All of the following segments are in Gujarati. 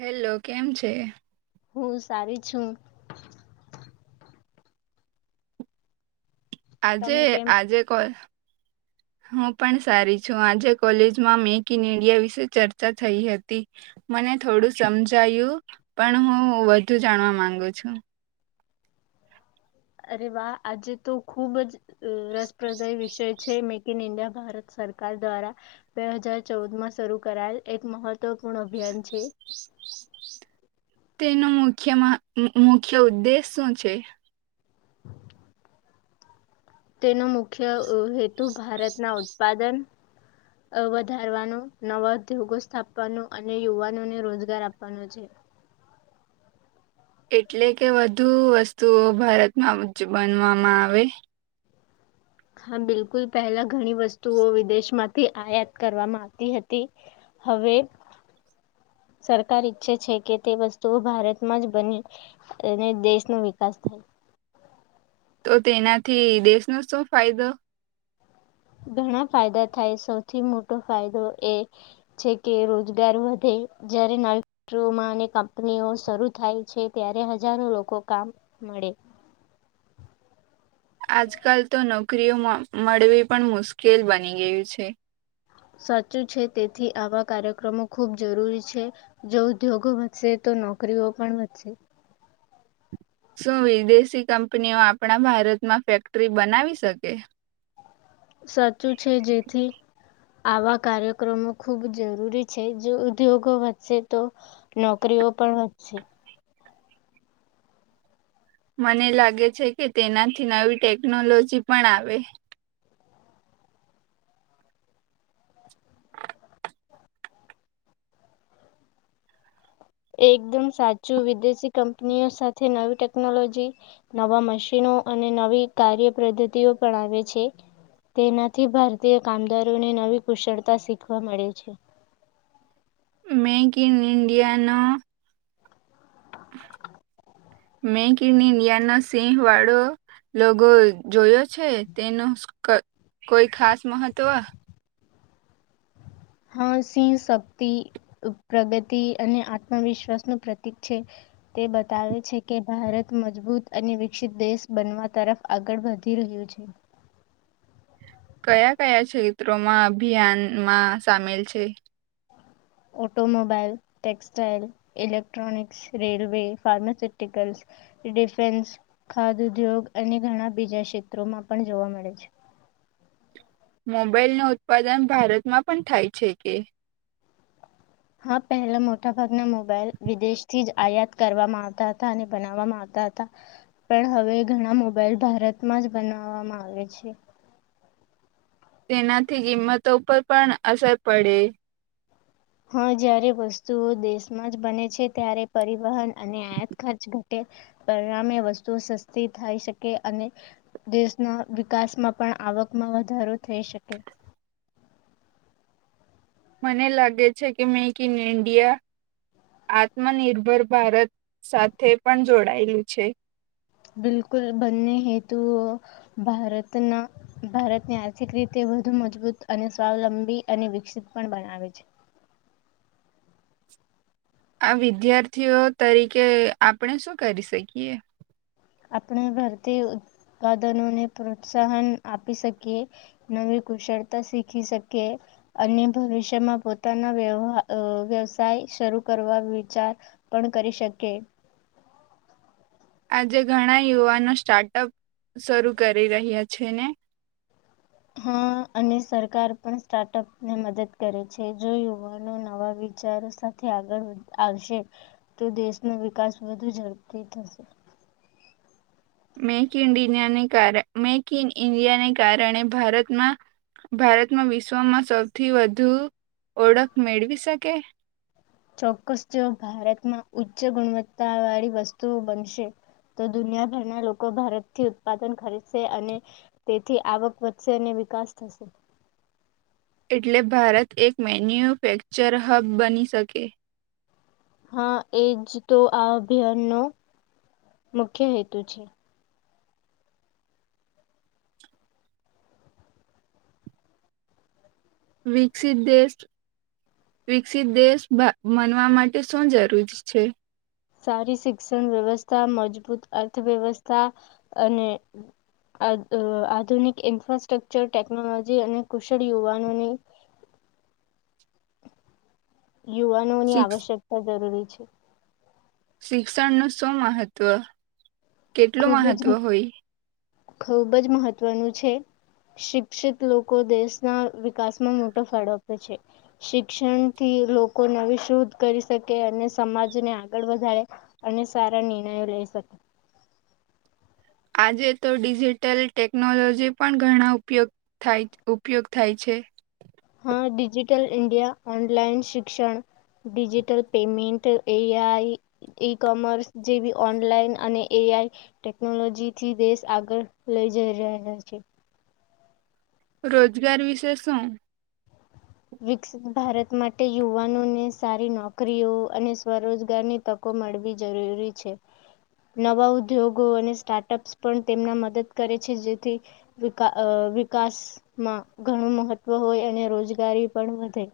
હેલો કેમ છે હું સારી છું આજે તમે કેમ આજે કોણ હું પણ સારી છું આજે કોલેજમાં મેક ઈન ઈન્ડિયા વિશે ચર્ચા થઈ હતી મને થોડું સમજાયું પણ હું વધુ જાણવા માંગુ છું અરે વાહ આજે તો ખુબ જ રસપ્રદાય વિષય છે મેક ઇન ઇન્ડિયા ભારત સરકાર દ્વારા બે હજાર ચૌદ માં શરૂ કરાયેલ એક મહત્વપૂર્ણ અભિયાન છે તેનો મુખ્ય મુખ્ય ઉદ્દેશ શું છે તેનો મુખ્ય હેતુ ભારતના ઉત્પાદન વધારવાનો નવા ઉદ્યોગો સ્થાપવાનો અને યુવાનોને રોજગાર આપવાનો છે એટલે કે વધુ વસ્તુઓ ભારતમાં બનવામાં આવે હા બિલકુલ પહેલા ઘણી વસ્તુઓ વિદેશમાંથી આયાત કરવામાં આવતી હતી હવે સરકાર ઈચ્છે છે કે તે વસ્તુઓ ભારતમાં જ બની અને દેશનો વિકાસ થાય તો તેનાથી દેશનો શું ફાયદો ઘણા ફાયદા થાય સૌથી મોટો ફાયદો એ છે કે રોજગાર વધે જ્યારે નવી ફમાં અને કંપનીઓ શરૂ થાય છે ત્યારે હજારો લોકો કામ મળે આજકાલ તો નોકરીઓ મળવી પણ મુશ્કેલ બની ગયું છે સાચું છે તેથી આવા કાર્યક્રમો ખૂબ જરૂરી છે જો ઉદ્યોગો વધશે તો નોકરીઓ પણ વધશે શું વિદેશી કંપનીઓ આપણા ભારતમાં ફેક્ટરી બનાવી શકે સાચું છે જેથી આવા કાર્યક્રમો ખૂબ જરૂરી છે જો ઉદ્યોગો વધશે તો નોકરીઓ પણ વધશે મને લાગે છે કે તેનાથી નવી ટેકનોલોજી પણ આવે એકદમ સાચું વિદેશી કંપનીઓ સાથે નવી ટેકનોલોજી નવા મશીનો અને નવી કાર્યપદ્ધતિઓ પણ આવે છે તેનાથી ભારતીય કામદારોને નવી કુશળતા શીખવા મળે છે મેક ઇન ઇન્ડિયાનું મેક ઇન ઇન્ડિયા ના સિંહ વાળો લોકોગો જોયો છે તેનો કોઈ ખાસ મહત્વ હા સિંહ શક્તિ પ્રગતિ અને આત્મવિશ્વાસનુંું પ્રતીિક છે તે બતાવે છે કે ભારત મજબૂત અને વિકસિત દેશ બનવા તરફ આગળ વધી રહ્યું છે કયા કયા ક્ષેત્રોમાં અભિયાનમાં સામેલ છે automobile textile electronics railway pharmaceuticals defence ખાદ ઉદ્યોગ અને ઘણા બીજા ક્ષેત્રોમાં પણ જોવા મળે છે મોબાઈલ ન ઉત્પાદન ભારતમાં પણ થાય છે કે હા પહેલા મોટા ભાગના મોબાઈલ વિદેશ થી જ આયાત કરવામાં આવતા હતા અને બનાવવામાં આવતા હતા પણ હવે ઘણા મોબાઈલ ભારતમાં જ બનાવવામાં આવે છે તેનાથી કિંમતો પર પણ અસર પડે હા જારે વસ્તુઓ દેશમાં જ બને છે ત્યારે પરિવહન અને આયાત ખર્ચ ઘટે પરિણામે વસ્તુઓ સસ્તી થઈ શકે અને દેશના વિકાસમાં પણ આવકમાં વધારો થઈ શકે મને લાગે છે કે મેક ઇન ઇન્ડિયા આત્મનિર્ભર ભારત સાથે પણ જોડાયેલું છે બિલકુલ બંને હેતુઓ ભારતની આર્થિક રીતે વધુ મજબૂત અને સ્વાવલંબી અને વિકસિત પણ બનાવે છે આ વિદ્યાર્થીઓ તરીકે આપણે શું કરી શકીએ આપણે ભરતી ઉત્પાદનોને પ્રોત્સાહન આપી શકીએ નવી કુશળતા શીખી શકીએ અને ભવિષ્યમાં પોતાના વ્યવહ વ્યવસાય શરૂ કરવા વિચાર પણ કરી શકે આજે ઘણા યુવાનો સ્ટાર્ટઅપ શરૂ કરી રહ્યા છે ને હા અને સરકાર પણ સ્ટાર્ટઅપ ને મદદ કરે છે જો યુવાનો નવા વિચારો સાથે આગળ આવશે તો દેશનો વિકાસ વધુ ઝડપી થશે મેક ઇન મેક ઇન ઈન્ડિયાને કારણેમાં ભારતમાં વિશ્વમાં સૌથી વધુ ઓળખ મેળવી શકે ચોક્કસ જો ભારતમાં ઉચ્ચ ગુણવત્તા વાળી વસ્તુઓ બનશે તો દુનિયાભરના લોકો ભારતથી ઉત્પાદન ખરીદશે અને તેથી આવક વધશે અને વિકાસ થશે એટલે ભારત એક મેન્યુફેક્ચર હબ બની શકે હા એજ તો આ અભિયાન નો મુખ્ય હેતુ છે વિકસિત દેશ વિકસિત દેશ બનવા માટે શું જરૂરી છે સારી શિક્ષણ વ્યવસ્થા મજબૂત અર્થવ્યવસ્થા અને આધુનિક ઇન્ફ્રાસ્ટ્રક્ચર ટેકનોલોજી અને કુશળ યુવાનોની યુવાનો ની શિક્ષ- આવશ્યકતા જરૂરી છે [inaudible] શિક્ષણનું શું મહત્વ કેટલું ખૂબ જ મહત્વ હોય. ખૂબ જ મહત્વનું છે શિક્ષિત લોકો દેશના વિકાસમાં મોટો ફાળો આપે છે શિક્ષણથી લોકો નવી શોધ કરી શકે અને સમાજને આગળ વધારે અને સારા નિર્ણયો લઈ શકે આજે તો ડિજિટલ ટેકનોલોજી પણ ઘણા ઉપયોગ થાય ઉપયોગ થાય છે. માં ડિજિટલ ઈન્ડિયા ઓનલાઈન શિક્ષણ digital payment A I e commerce જેવી ઓનલાઈન અને એ આઈ ટેકનોલોજીથી દેશ આગળ લઈ જઈ રહ્યા છે. રોજગાર વિશે શું વિકસિત ભારત માટે યુવાનોને સારી નોકરીઓ અને સ્વરોજગારની તકો મળવી જરૂરી છે નવા ઉદ્યોગો અને સ્ટાર્ટઅપ્સ પણ તેમના મદદ કરે છે જેથી વિકા અ વિકાસમાં ઘણું મહત્વ હોય અને રોજ ગારી પણ વધે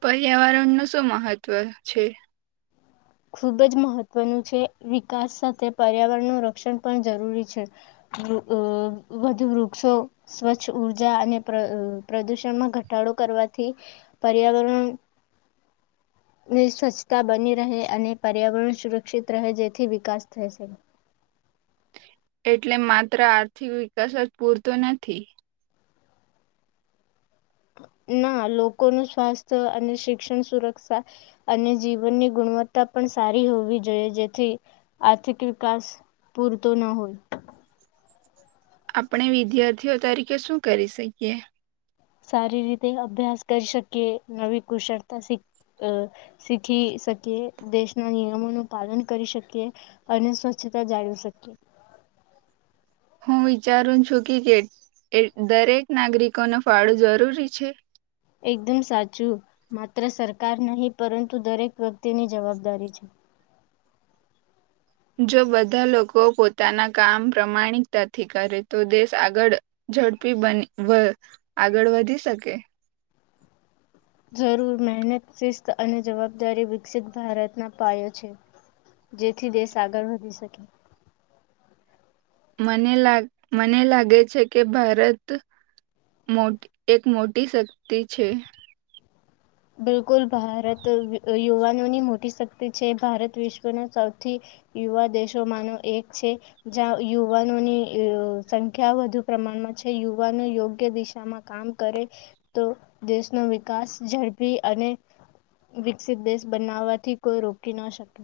પર્યાવરણનું શું મહત્ત્વ છે. ખૂબજ મહત્વનું છે વિકાસ સાથે પર્યાવરણનું રક્ષણ પણ જરૂરી છે વૃ અ વધુ વૃક્ષો સ્વચ્છ ઉર્જા અને પ્ર અ પ્રદૂષણમાં ઘટાડો કરવાથી પર્યાવરણ ની સ્વચ્છતા બની રહે અને પર્યાવરણ સુરક્ષિત રહે જેથી વિકાસ થશે એટલે માત્ર આર્થિક વિકાસ જ પૂરતો નથી. ના લોકોનું સ્વાસ્થ્ય અને શિક્ષણ સુરક્ષા અને જીવનની ગુણવત્તા પણ સારી હોવી જોઈએ જેથી આર્થિક વિકાસ પૂરતો ન હોય. આપણે વિદ્યાર્થીઓ તરીકે શું કરી શકીએ. સારી રીતે અભ્યાસ કરી શકીએ નવી કુશળતા શીખ અ શીખી શકીએ દેશના નિયમોનું પાલન કરી શકીએ અને સ્વચ્છતા જાળવી શકીએ. હું વિચારું છું કે કે દરેક નાગરિકોનો ફાળો જરૂરી છે. એકદમ સાચું માત્ર સરકાર નહીં પરંતુ દરેક વ્યક્તિની જવાબદારી છે. જો બધા લોકો પોતાના કામ પ્રમાણિકતાથી કરે તો દેશ આગળ ઝડપી બન વ આગળ વધી શકે. જરૂર મહેનત શિસ્ત અને જવાબદારી વિકસિત ભારતના પાયો છે જેથી દેશ આગળ વધી શકે. મને લાગ મને લાગે છે કે ભારત મોટી એક મોટી શક્તિ છે. બિલકુલ ભારત યુ યુવાનોની મોટી શક્તિ છે ભારત વિશ્વના સૌથી યુવા દેશોમાંનો એક છે જ્યાં યુવાનોની સંખ્યા વધુ પ્રમાણમાં છે યુવાનો યોગ્ય દિશામાં કામ કરે તો દેશનો વિકાસ ઝડ પી અને વિકસિત દેશ બનાવવાથી કોઈ રોકી ન શકે.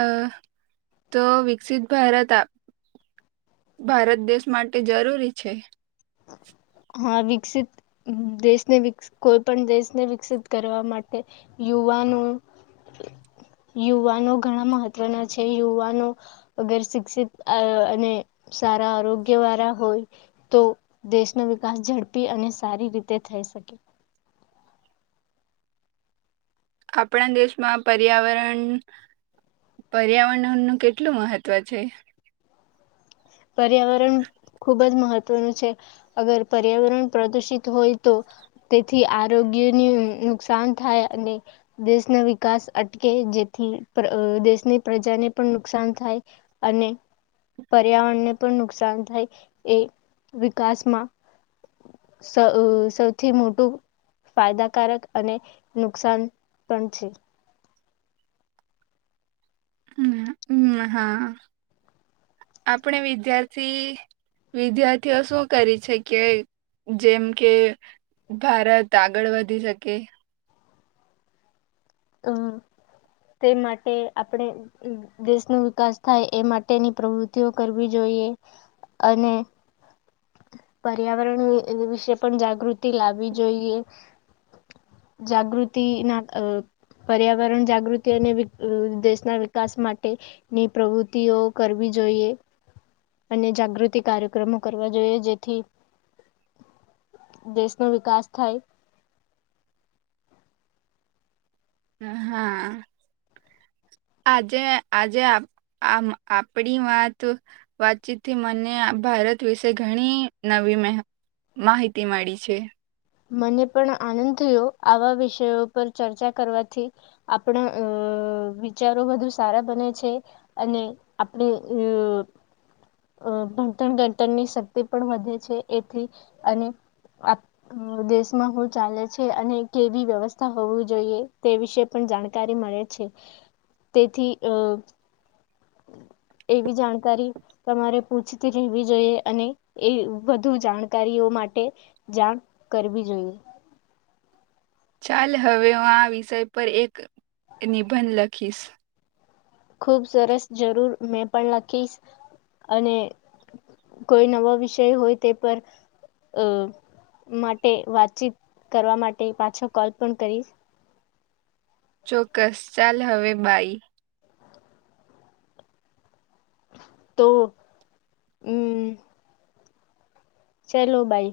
અ તો વિકસિત ભારત આપ ભારત દેશ માટે જરૂરી છે. હા વિકસિત દેશને વિક કોઈપણ દેશને વિકસિત કરવા માટે યુવાનો યુવાનો ઘણા મહત્વના છે યુવાનો અગર શિક્ષિત અર અને સારા આરોગ્ય વાળા હોય તો દેશ નો વિકાસ ઝડપી અને સારી રીતે થઈ શકે. આપણા દેશમાં પર્યાવરણ પર્યાવરણનું નુ કેટલું મહત્વ છે. પર્યાવરણ ખુબ જ મહત્વનું છે અગર પર્યાવરણ પ્રદુષિત હોય તો તેથી આરોગ્યને નુકસાન થાય અને દેશના વિકાસ અટકે જેથી પ્ર અ દેશની પ્રજાને પણ નુકસાન થાય અને પર્યાવરણને પણ નુકસાન થાય એ વિકાસમાં સૌ અ સૌથી મોટું ફાયદાકારક અને નુકસાન પણ છે. હમ હમ હા આપણે વિદ્યાર્થી વિદ્યાર્થીઓ શું કરી છે કે જેમ કે ભારત આગળ વધી શકે અમ તે માટે આપણે દેશનો વિકાસ થાય એ માટેની પ્રવૃતિઓ કરવી જોઈએ અને પર્યાવરણ વિ વિવિશે પણ જાગૃતિ લાવવી જોઈએ જાગૃતિ ના અ પર્યાવરણ જાગૃતિ અને વિ અ દેશના વિકાસ માટેની પ્રવૃત્તિઓ કરવી જોઈએ. અને જાગૃતિ કાર્યક્રમો કરવા જોઈએ જેથી દેશનો વિકાસ થાય. હા આજે આજે આમ આપડી વાત વાતચીતથી મને આ ભારત વિશે ઘણી નવી મેહ માહિતી મળી છે. મને પણ આનંદ થયો આવા વિષયો પર ચર્ચા કરવાથી આપણા અ વિચારો વધુ સારા બને છે અને આપણે અ ભણતણ ગણતણની શક્તિ પણ વધે છે એથી અને આપ દેશમાં હું ચાલે છે અને કેવી વ્યવસ્થા હોવી જોઈએ તે વિશે પણ જાણકારી મળે છે તેથી અ એવી જાણકારી તમારે પૂછતી રેહેવી જોઈએ અને એ વધુ જાણકારીઓ માટે જાણ કરવી જોઈએ. ચાલ હવે હું આ વિષય પર એક નિબંધ લખીશ ખુબ સરસ જરૂર મેં પણ લખીશ અને કોઈ નવો વિષય હોય તે પર અ માટે વાતચીત કરવા માટે પાછો કોલ પણ કરીશ. ચોક્કસ ચાલ હવે બાઈ તો અમ ચાલો બાઈ